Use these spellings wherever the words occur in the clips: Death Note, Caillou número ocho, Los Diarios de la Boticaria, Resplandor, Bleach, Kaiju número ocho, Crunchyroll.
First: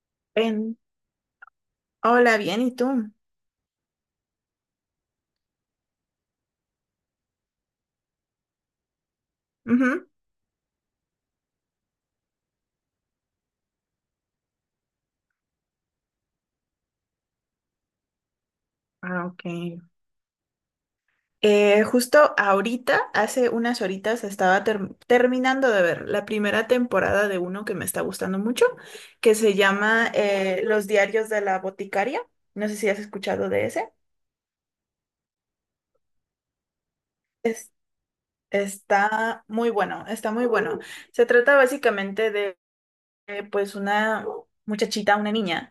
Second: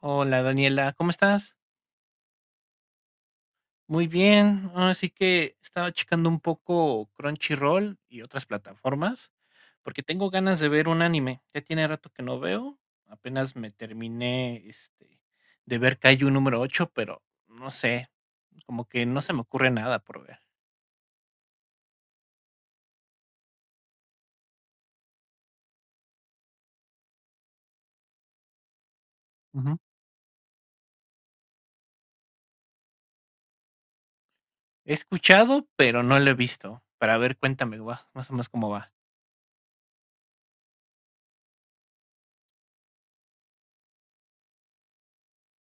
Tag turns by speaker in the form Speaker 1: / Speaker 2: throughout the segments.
Speaker 1: Hola
Speaker 2: Ven.
Speaker 1: Daniela, ¿cómo estás?
Speaker 2: Hola, bien, ¿y tú?
Speaker 1: Muy bien. Así que estaba checando un poco Crunchyroll y otras plataformas porque
Speaker 2: Ujú.
Speaker 1: tengo ganas de ver un anime. Ya tiene rato que no veo. Apenas me terminé este de ver Kaiju número 8, pero no sé, como que no
Speaker 2: Ah,
Speaker 1: se me
Speaker 2: ok.
Speaker 1: ocurre nada por ver.
Speaker 2: Justo ahorita, hace unas horitas, estaba terminando de ver la primera temporada de uno que me está gustando mucho, que se
Speaker 1: Ujú.
Speaker 2: llama Los Diarios de la Boticaria. No sé si has escuchado de ese.
Speaker 1: He escuchado, pero no lo he visto. Para ver,
Speaker 2: Es-
Speaker 1: cuéntame, más o menos cómo va.
Speaker 2: Está muy bueno, está muy bueno. Se trata básicamente de pues una muchachita, una niña,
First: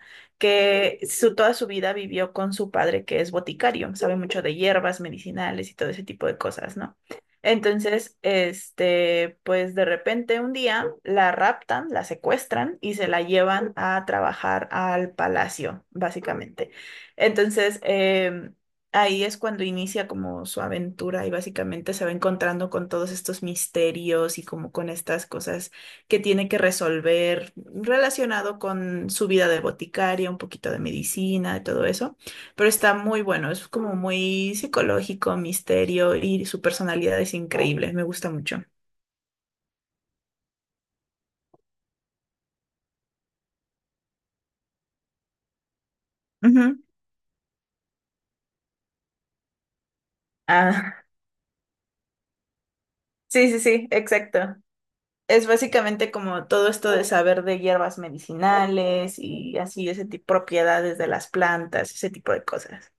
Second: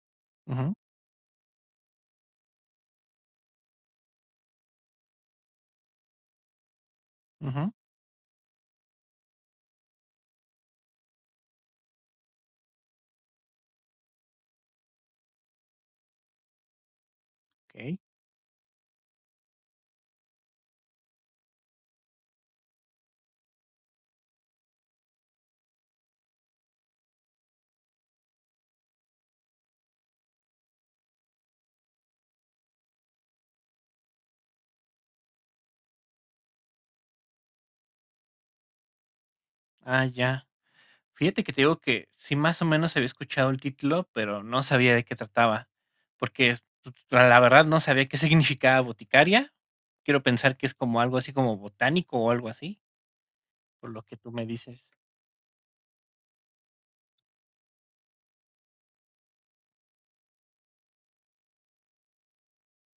Speaker 1: Ujú,
Speaker 2: que su, toda su vida vivió con su padre, que es boticario, sabe mucho de hierbas medicinales y todo ese tipo de cosas, ¿no?
Speaker 1: ujú,
Speaker 2: Entonces, este, pues de repente un día la raptan, la secuestran y se la llevan a trabajar al palacio, básicamente. Entonces,
Speaker 1: ok.
Speaker 2: ahí es cuando inicia como su aventura y básicamente se va encontrando con todos estos misterios y como con estas cosas que tiene que resolver relacionado con su vida de boticaria, un poquito de medicina, de todo eso. Pero está muy bueno, es como muy psicológico, misterio y su personalidad es increíble, me gusta mucho.
Speaker 1: Ah, ya. Fíjate que te digo que sí, más o menos había escuchado el título, pero no sabía de qué trataba, porque
Speaker 2: Ujú.
Speaker 1: pues, la verdad no sabía qué significaba boticaria. Quiero pensar que es
Speaker 2: Ah,
Speaker 1: como algo así como botánico o algo así,
Speaker 2: sí, sí, sí,
Speaker 1: por lo que tú me
Speaker 2: exacto.
Speaker 1: dices.
Speaker 2: Es básicamente como todo esto de saber de hierbas medicinales y así ese tipo propiedades de las plantas, ese tipo de cosas.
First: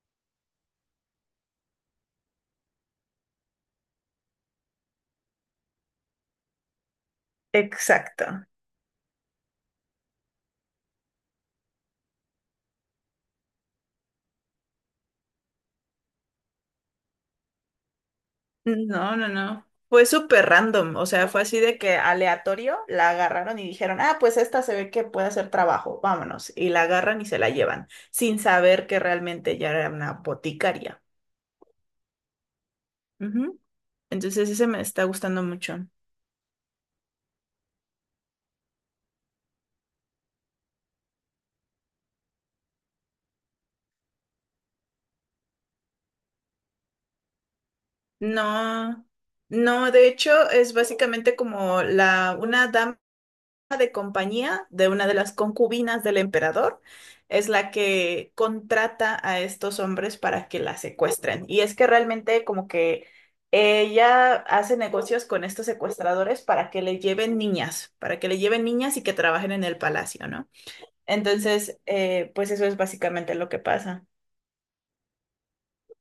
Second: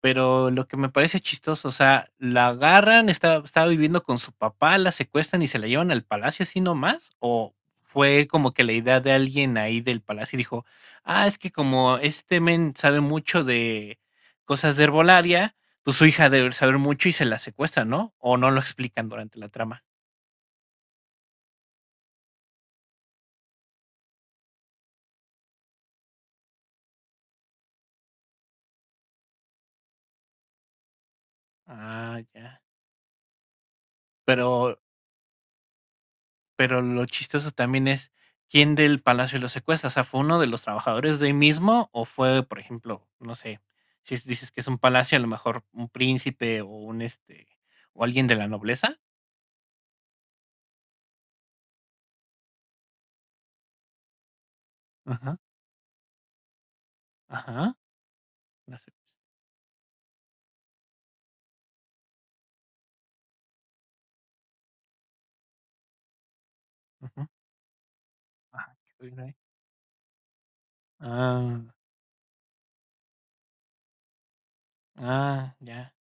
Speaker 1: Pero lo que me parece chistoso, o sea, la agarran, está, estaba viviendo con su papá, la secuestran y se la llevan al palacio así nomás, o fue
Speaker 2: Exacto.
Speaker 1: como que la idea de alguien ahí del palacio y dijo, ah, es que como este men sabe mucho de cosas de herbolaria, pues su hija debe saber mucho y se la secuestra, ¿no? O no lo explican
Speaker 2: No, no,
Speaker 1: durante la
Speaker 2: no.
Speaker 1: trama.
Speaker 2: Fue súper random, o sea, fue así de que aleatorio la agarraron y dijeron, ah, pues esta se ve que puede hacer trabajo, vámonos. Y la agarran y se la llevan, sin saber que realmente ya era una boticaria.
Speaker 1: Ah, ya.
Speaker 2: Ujú. Entonces ese
Speaker 1: Pero
Speaker 2: me está gustando mucho.
Speaker 1: Pero lo chistoso también es, ¿quién del palacio lo secuestra? O sea, ¿fue uno de los trabajadores de ahí mismo o fue, por ejemplo, no sé, si es- dices que es un palacio, a lo mejor un príncipe o un o alguien de la nobleza?
Speaker 2: No, no, de hecho es básicamente como la, una dama de compañía de una de las
Speaker 1: Ajá,
Speaker 2: concubinas del emperador, es la
Speaker 1: ajá,
Speaker 2: que
Speaker 1: la secue
Speaker 2: contrata a estos hombres para que la secuestren. Y es que realmente como que ella hace negocios con estos secuestradores para que le
Speaker 1: ujú,
Speaker 2: lleven niñas, para que le lleven
Speaker 1: ajá, ¿qué
Speaker 2: niñas y que
Speaker 1: tuvieron ahí?
Speaker 2: trabajen en el palacio, ¿no?
Speaker 1: Ah,
Speaker 2: Entonces, pues eso es básicamente lo que pasa.
Speaker 1: ah, ya.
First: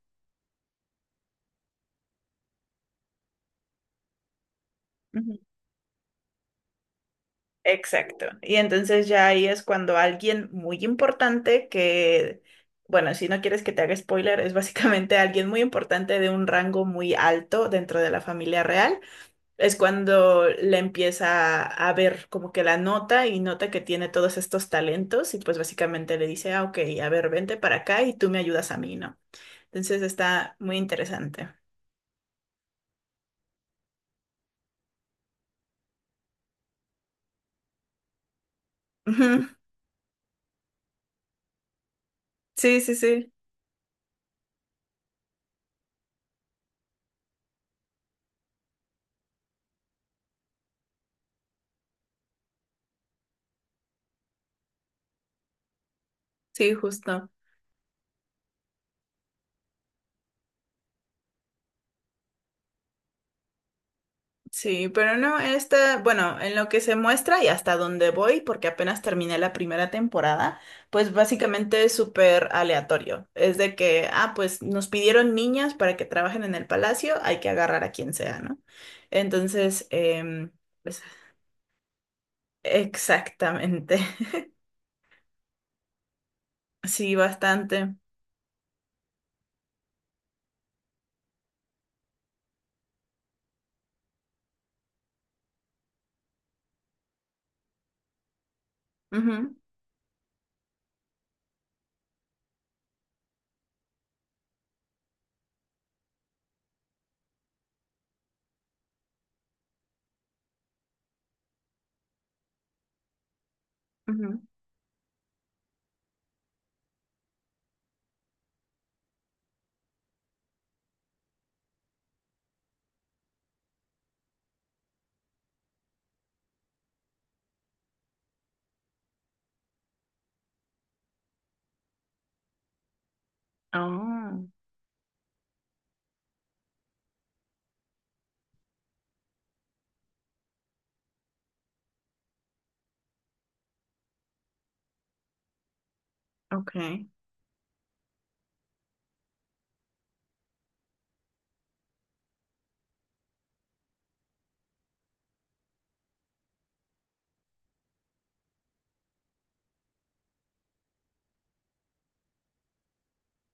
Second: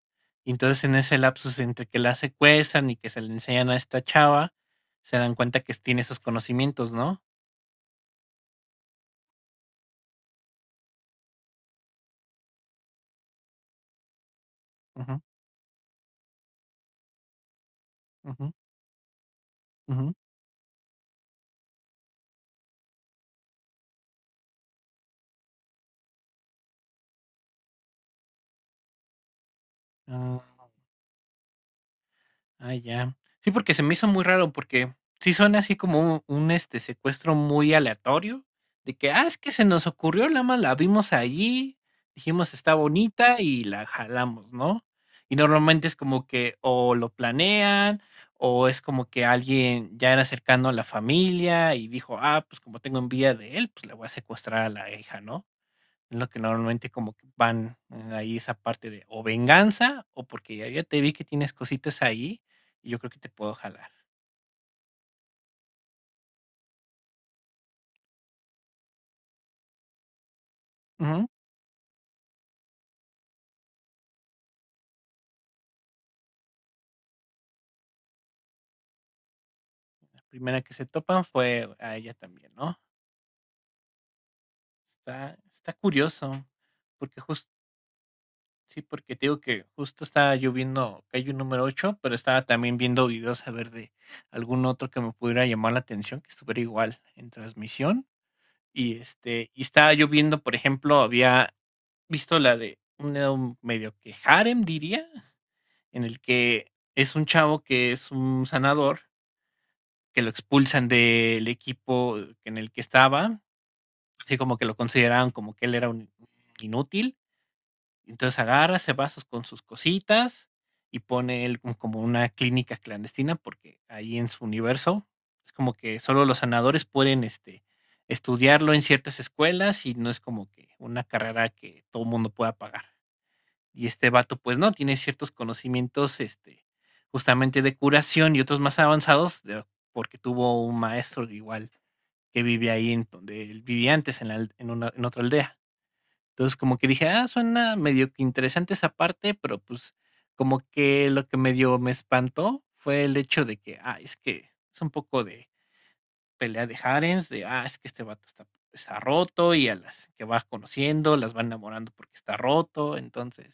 Speaker 1: Y entonces en ese lapsus entre que la secuestran y que se le enseñan a esta chava, se dan cuenta que tiene esos conocimientos, ¿no?
Speaker 2: Exacto. Y entonces ya ahí es cuando alguien muy importante que, bueno, si no quieres que te haga spoiler, es básicamente
Speaker 1: Ujú,
Speaker 2: alguien muy importante de un rango muy alto dentro de la
Speaker 1: ujú,
Speaker 2: familia real, es
Speaker 1: ujú.
Speaker 2: cuando le empieza a ver como que la nota y nota que tiene todos estos talentos y pues básicamente le dice, ah, ok, a ver, vente para acá y tú me ayudas a mí, ¿no? Entonces está
Speaker 1: Ah.
Speaker 2: muy interesante.
Speaker 1: Ah, ya. Sí, porque se me hizo muy raro, porque sí suena así como un este secuestro muy aleatorio, de que, ah, es
Speaker 2: Ujú.
Speaker 1: que se nos ocurrió, la más la vimos allí, dijimos está
Speaker 2: Sí, sí, sí,
Speaker 1: bonita y la jalamos, ¿no? Y normalmente es como que o lo planean, o es como que alguien ya era cercano a la familia y dijo, ah, pues como tengo envidia de él, pues le voy a secuestrar a la hija, ¿no? Es lo que
Speaker 2: sí,
Speaker 1: normalmente como que
Speaker 2: justo.
Speaker 1: van, ahí esa parte de o venganza o porque ya te vi que tienes cositas ahí y yo creo que te puedo jalar.
Speaker 2: Sí, pero no, esta, bueno, en lo que se muestra y hasta donde voy, porque apenas terminé la primera temporada, pues
Speaker 1: Ujú.
Speaker 2: básicamente es súper aleatorio. Es de que, ah, pues nos pidieron niñas para que trabajen en el palacio, hay que agarrar a quien sea, ¿no? Entonces,
Speaker 1: La primera que se
Speaker 2: pues,
Speaker 1: topan fue a ella también, ¿no?
Speaker 2: exactamente.
Speaker 1: Está curioso,
Speaker 2: Sí,
Speaker 1: porque jus
Speaker 2: bastante.
Speaker 1: sí, porque te digo que justo estaba yo viendo Kaiju número 8 pero estaba también viendo videos a ver de algún otro que me pudiera llamar la atención, que estuviera igual en transmisión. Y, este,
Speaker 2: Ujú,
Speaker 1: y estaba yo viendo, por ejemplo, había visto la de un medio que harem diría, en el que es un chavo que es un sanador, que lo expulsan del equipo en el que estaba, así
Speaker 2: ujú.
Speaker 1: como que lo consideraban como que él era un inútil. Entonces agarra, se va con sus cositas y pone él como una clínica clandestina, porque ahí en su universo es como que solo los sanadores pueden estudiarlo en ciertas escuelas y no es como que una carrera que todo el mundo pueda pagar. Y este vato,
Speaker 2: Oh,
Speaker 1: pues no, tiene ciertos conocimientos, justamente de curación y otros más avanzados, porque tuvo un maestro igual que vive ahí en donde él vivía antes, en, la al- en, una, en otra aldea. Entonces como que
Speaker 2: ok.
Speaker 1: dije, ah, suena medio que interesante esa parte, pero pues como que lo que medio me espantó fue el hecho de que, ah, es que es un poco de pelea de harems, de, ah, es que este vato está, está roto y a las que vas conociendo las van enamorando porque está roto. Entonces,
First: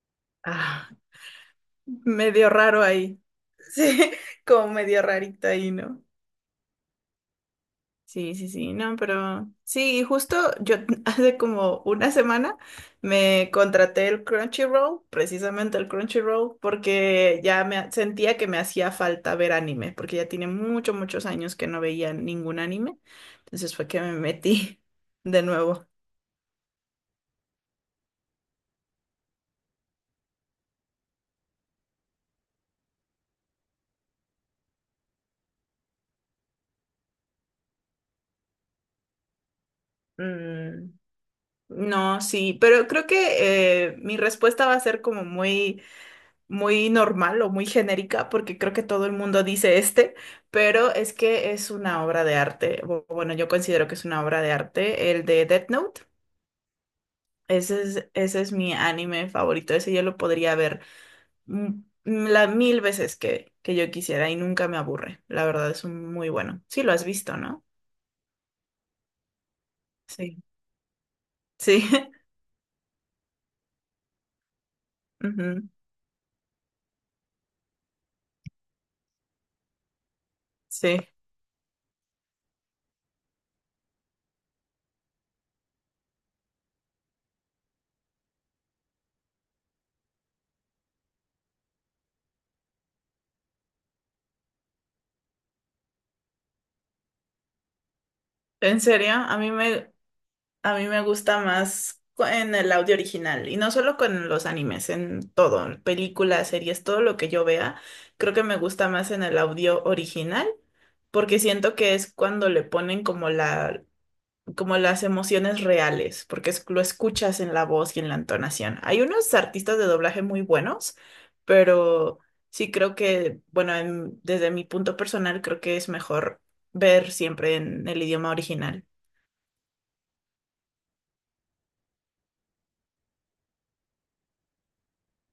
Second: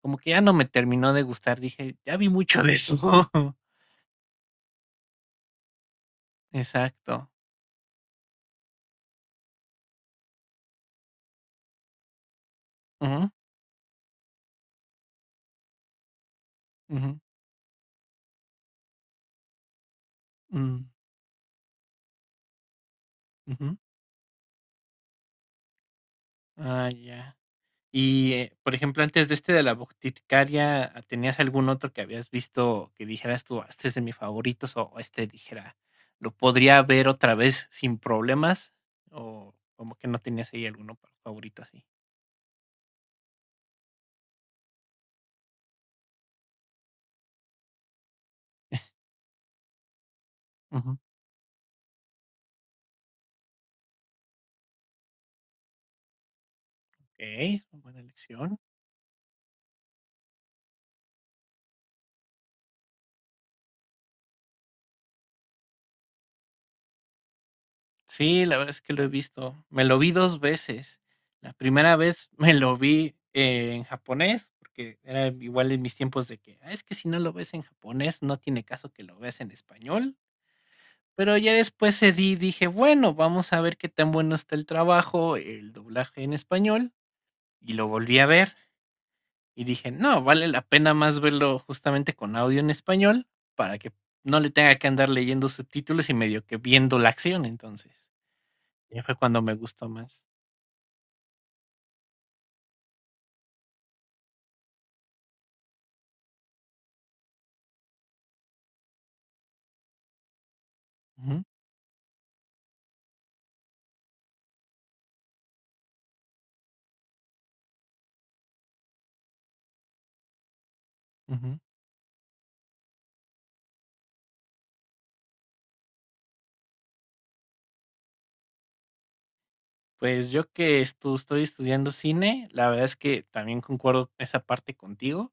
Speaker 1: como que ya no me
Speaker 2: Ah,
Speaker 1: terminó de gustar, dije, ya vi
Speaker 2: medio
Speaker 1: mucho de
Speaker 2: raro
Speaker 1: eso.
Speaker 2: ahí. Sí, como medio rarito ahí, ¿no?
Speaker 1: Exacto.
Speaker 2: Sí, sí, sí, no, pero sí, y justo yo hace como una semana
Speaker 1: Ujú,
Speaker 2: me contraté el Crunchyroll, precisamente el Crunchyroll,
Speaker 1: ujú,
Speaker 2: porque ya me sentía que me hacía falta ver anime, porque ya tiene
Speaker 1: mm,
Speaker 2: muchos, muchos años que no veía ningún anime,
Speaker 1: ujú.
Speaker 2: entonces fue que me metí de nuevo.
Speaker 1: Ah, ya. Por ejemplo, antes de este de la boticaria, ¿tenías algún otro que habías visto que dijeras tú, "Ah, este es de mis favoritos o este dijera, lo podría ver otra vez sin problemas? ¿O como que no tenías ahí
Speaker 2: Mm,
Speaker 1: alguno favorito así?
Speaker 2: no, sí, pero creo que mi respuesta va a ser como muy muy normal o muy genérica, porque creo que todo el mundo dice este, pero
Speaker 1: Ujú.
Speaker 2: es que es una obra de arte. Bueno, yo considero que es una obra de arte, el de Death Note.
Speaker 1: Okey, buena
Speaker 2: Ese es
Speaker 1: elección.
Speaker 2: mi anime favorito. Ese yo lo podría ver mm, la mil veces que yo quisiera y nunca me aburre. La verdad es un muy bueno. Sí, lo has visto, ¿no?
Speaker 1: Sí, la verdad es que lo he visto. Me lo vi 2
Speaker 2: Sí.
Speaker 1: veces. La
Speaker 2: Sí.
Speaker 1: primera vez me lo vi en japonés, porque era
Speaker 2: Ujú.
Speaker 1: igual en mis tiempos de que: "Ah, es que si no lo ves en japonés, no tiene caso que lo veas en español".
Speaker 2: Sí.
Speaker 1: Pero ya después cedí y dije: "Bueno, vamos a ver qué tan bueno está el trabajo, el doblaje en español", y lo volví a ver. Y dije: "No, vale la pena más verlo justamente con audio en español, para que no le tenga que andar leyendo subtítulos y medio que viendo la acción", entonces,
Speaker 2: ¿En
Speaker 1: ya
Speaker 2: serio?
Speaker 1: fue cuando me gustó más.
Speaker 2: A mí me gusta más en el audio original y no solo con los animes, en todo, películas, series, todo lo que yo vea, creo que me gusta más en el audio original porque
Speaker 1: Ujú,
Speaker 2: siento que es cuando le ponen como la, como las emociones reales, porque lo escuchas en la voz y en la entonación. Hay unos artistas de doblaje muy buenos,
Speaker 1: ujú.
Speaker 2: pero sí creo que, bueno, desde mi punto personal creo que es mejor ver siempre en el idioma original.
Speaker 1: Pues yo que estu estoy estudiando cine, la verdad es que también concuerdo esa parte contigo,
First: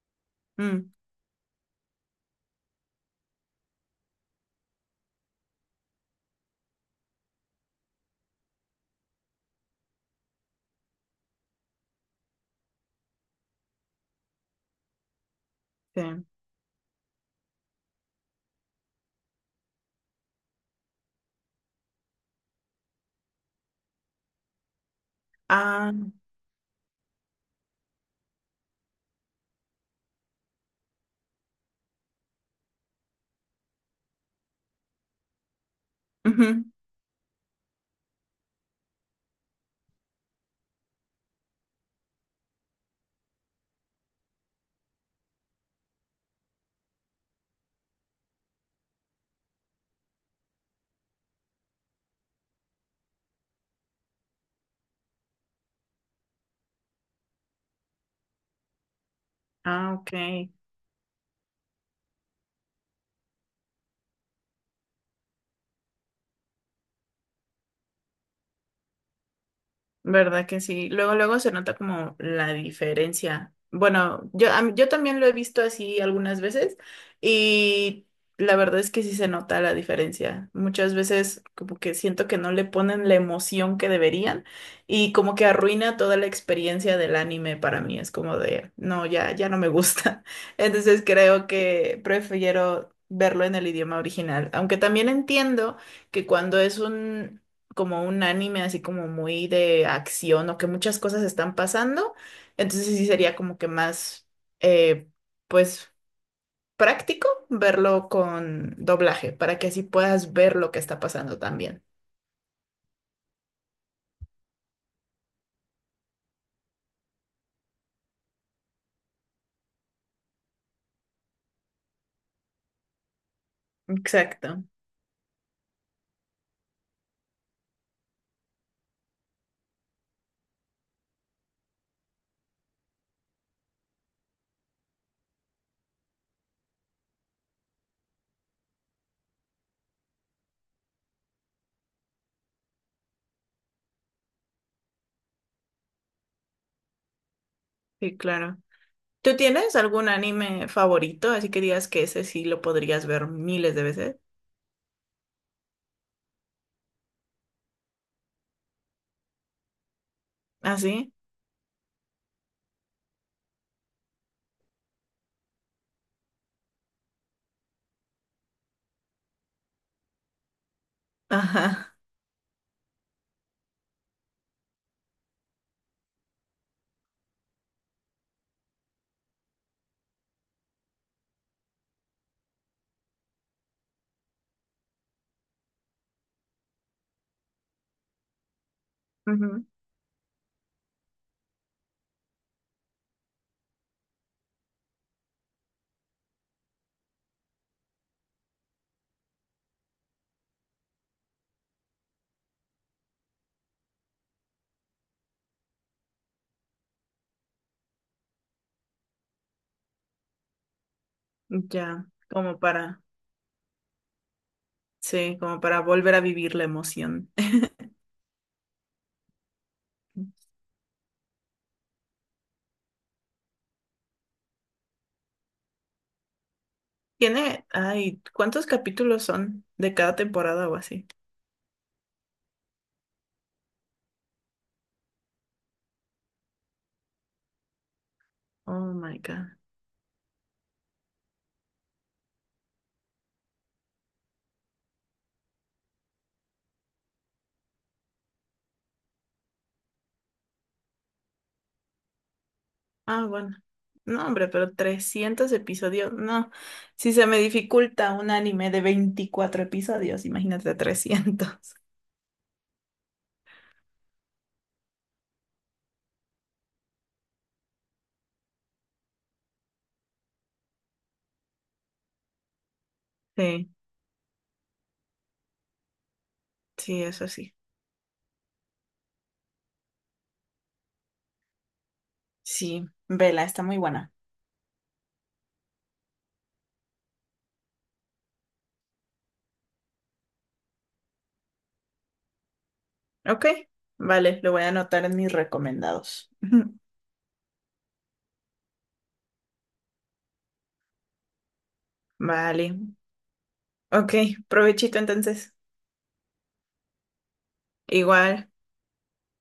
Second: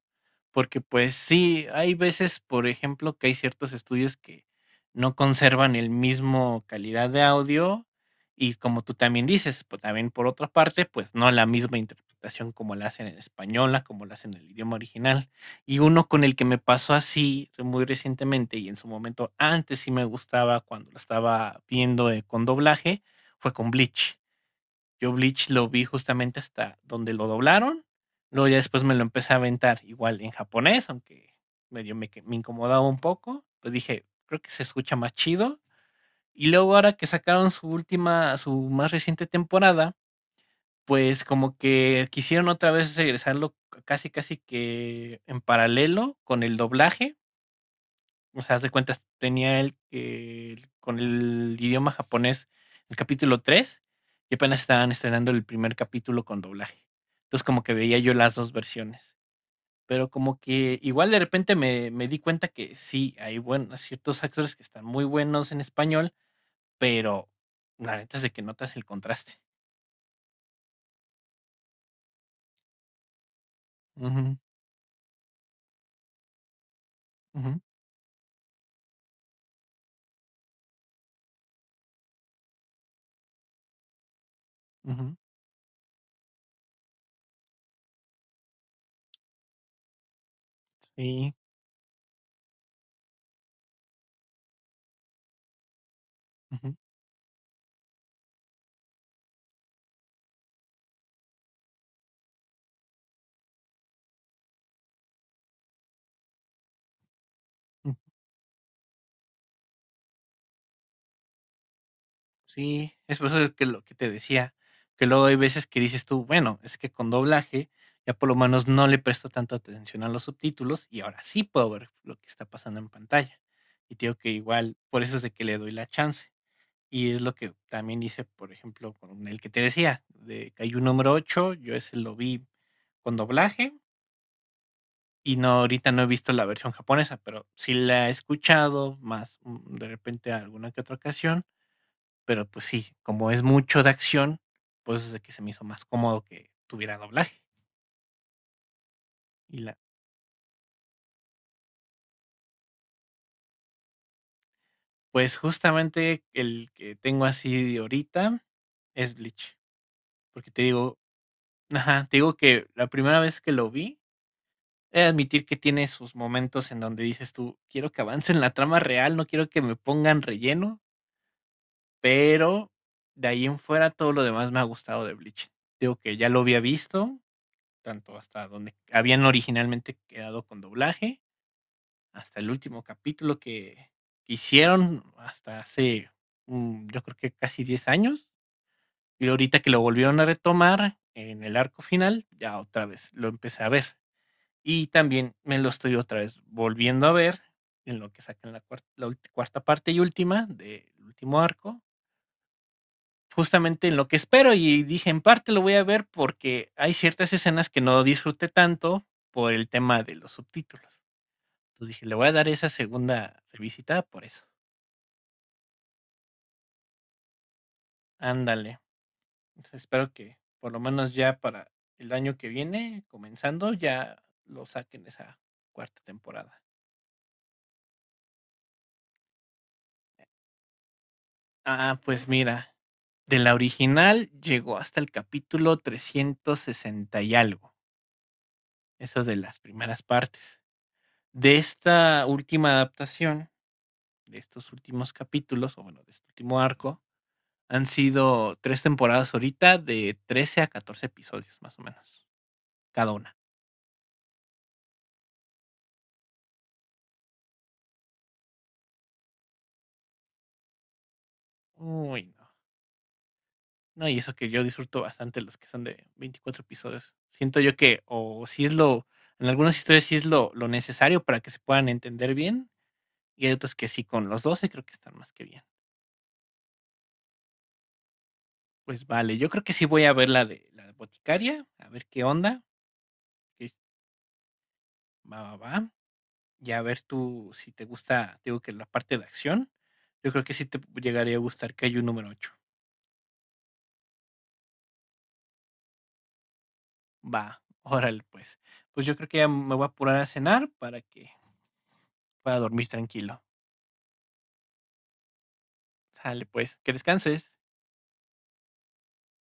Speaker 1: porque,
Speaker 2: Mm,
Speaker 1: pues sí, hay veces, por ejemplo, que hay ciertos estudios que no conservan el mismo calidad de audio y como tú también dices, pues también por otra parte, pues no la misma interpretación como la hacen en española, como la hacen en el idioma original. Y uno con
Speaker 2: sí.
Speaker 1: el que me pasó así muy recientemente y en su momento antes sí me gustaba cuando la estaba viendo, con doblaje, fue con Bleach. Yo Bleach lo vi
Speaker 2: Ah.
Speaker 1: justamente hasta donde lo doblaron. Luego ya después me lo empecé a aventar igual en japonés, aunque medio me incomodaba un poco. Pues dije, creo que se escucha más chido. Y
Speaker 2: Ujú.
Speaker 1: luego ahora que sacaron su última, su más reciente temporada, pues como que quisieron otra vez regresarlo casi casi que en paralelo con el doblaje, o sea, haz de cuentas, tenía el con el idioma japonés el capítulo 3 y apenas estaban estrenando el primer capítulo con doblaje. Entonces como que veía yo las dos versiones.
Speaker 2: Ah,
Speaker 1: Pero como
Speaker 2: ok.
Speaker 1: que igual de repente me di cuenta que sí, hay buenos, ciertos actores que están muy buenos en español, pero la neta es de que notas el contraste.
Speaker 2: ¿Verdad que sí? Luego, luego se nota como la diferencia. Bueno,
Speaker 1: Ujú,
Speaker 2: yo, yo también lo he visto así algunas veces
Speaker 1: ujú,
Speaker 2: y la verdad es que sí se nota la diferencia. Muchas veces como que siento que no le ponen la emoción que deberían y
Speaker 1: ujú,
Speaker 2: como que arruina toda la experiencia del anime para mí. Es como de, no, ya, ya no me gusta. Entonces
Speaker 1: sí.
Speaker 2: creo que prefiero verlo en el idioma original, aunque también entiendo que
Speaker 1: Ujú,
Speaker 2: cuando
Speaker 1: ujú.
Speaker 2: es un como un anime así como muy de acción o que muchas cosas están pasando, entonces sí sería como que más, eh, pues, práctico verlo con doblaje para que así puedas ver lo que está pasando también.
Speaker 1: Sí, es por eso que lo que te decía, que luego hay veces que dices tú, bueno, es que con doblaje ya por lo menos no le presto tanto atención a los subtítulos y ahora sí puedo ver lo que está pasando en pantalla. Y te digo que
Speaker 2: Exacto,
Speaker 1: igual, por eso es de que le doy la chance. Y es lo que también hice, por ejemplo, con el que te decía, de Caillou número 8, yo ese lo vi con doblaje y no ahorita no he visto la versión japonesa, pero sí la he escuchado más de repente alguna que otra ocasión, pero, pues sí, como es mucho de acción, pues es de que se me hizo más cómodo que tuviera doblaje.
Speaker 2: sí, claro. ¿Tú
Speaker 1: Y la
Speaker 2: tienes algún anime favorito? Así que digas que ese sí lo podrías ver miles de veces.
Speaker 1: Pues, justamente el que tengo así de ahorita es Bleach, porque te
Speaker 2: ¿Ah,
Speaker 1: digo,
Speaker 2: sí?
Speaker 1: ajá, te digo que la primera vez que lo vi, he de admitir que tiene sus momentos en donde dices tú: "Quiero que avancen la trama real, no quiero que me pongan relleno",
Speaker 2: Ajá.
Speaker 1: pero de ahí en fuera todo lo demás me ha gustado de Bleach. Te digo que ya lo había visto, tanto hasta donde habían originalmente quedado con doblaje, hasta el último capítulo que hicieron hasta hace, yo creo que casi 10 años, y ahorita
Speaker 2: Ujú.
Speaker 1: que lo volvieron a retomar en el arco final, ya otra vez lo empecé a ver. Y también me lo estoy otra vez volviendo a ver en lo que sacan la cuarta parte y última del último arco, justamente en lo que espero y dije, en parte lo voy a ver porque hay ciertas escenas que no disfruté tanto por el tema de los subtítulos. Entonces dije,
Speaker 2: Ya,
Speaker 1: le voy a dar
Speaker 2: como
Speaker 1: esa
Speaker 2: para,
Speaker 1: segunda revisitada por eso.
Speaker 2: sí, como para volver a vivir la emoción.
Speaker 1: Ándale. Pues espero que por lo menos ya para el año que viene, comenzando, ya lo saquen esa cuarta temporada.
Speaker 2: Tiene, ay, ¿cuántos capítulos son de cada temporada o así?
Speaker 1: Ah, pues mira, de la original llegó hasta el capítulo 360 y algo,
Speaker 2: Oh my
Speaker 1: eso de
Speaker 2: God.
Speaker 1: las primeras partes. De esta última adaptación, de estos últimos capítulos, o bueno, de este último arco, han sido tres temporadas ahorita de 13 a 14 episodios más o menos, cada
Speaker 2: Ah,
Speaker 1: una.
Speaker 2: bueno. No, hombre, pero 300 episodios. No, si se me dificulta un anime de 24 episodios, imagínate 300
Speaker 1: Uy, no. No, y eso que yo disfruto bastante los que son de 24 episodios. Siento yo que, o si es lo, en algunas historias sí es lo necesario para que se puedan entender bien, y hay
Speaker 2: Sí,
Speaker 1: otras que sí, con los 12 creo que están más que bien.
Speaker 2: sí, eso sí.
Speaker 1: Pues vale, yo creo que sí voy a ver la de boticaria, a ver qué onda,
Speaker 2: Sí, vela, está
Speaker 1: que
Speaker 2: muy buena.
Speaker 1: va, va, va, y a ver tú si te gusta, digo que la parte de acción, yo creo que sí te llegaría a gustar que hay un número 8.
Speaker 2: Ok, vale, lo voy a anotar en mis recomendados.
Speaker 1: Va, órale pues. Pues yo creo que ya me voy a apurar a cenar para que pueda
Speaker 2: Vale.
Speaker 1: dormir tranquilo.
Speaker 2: Ok, provechito entonces.
Speaker 1: Sale pues, que descanses.
Speaker 2: Igual.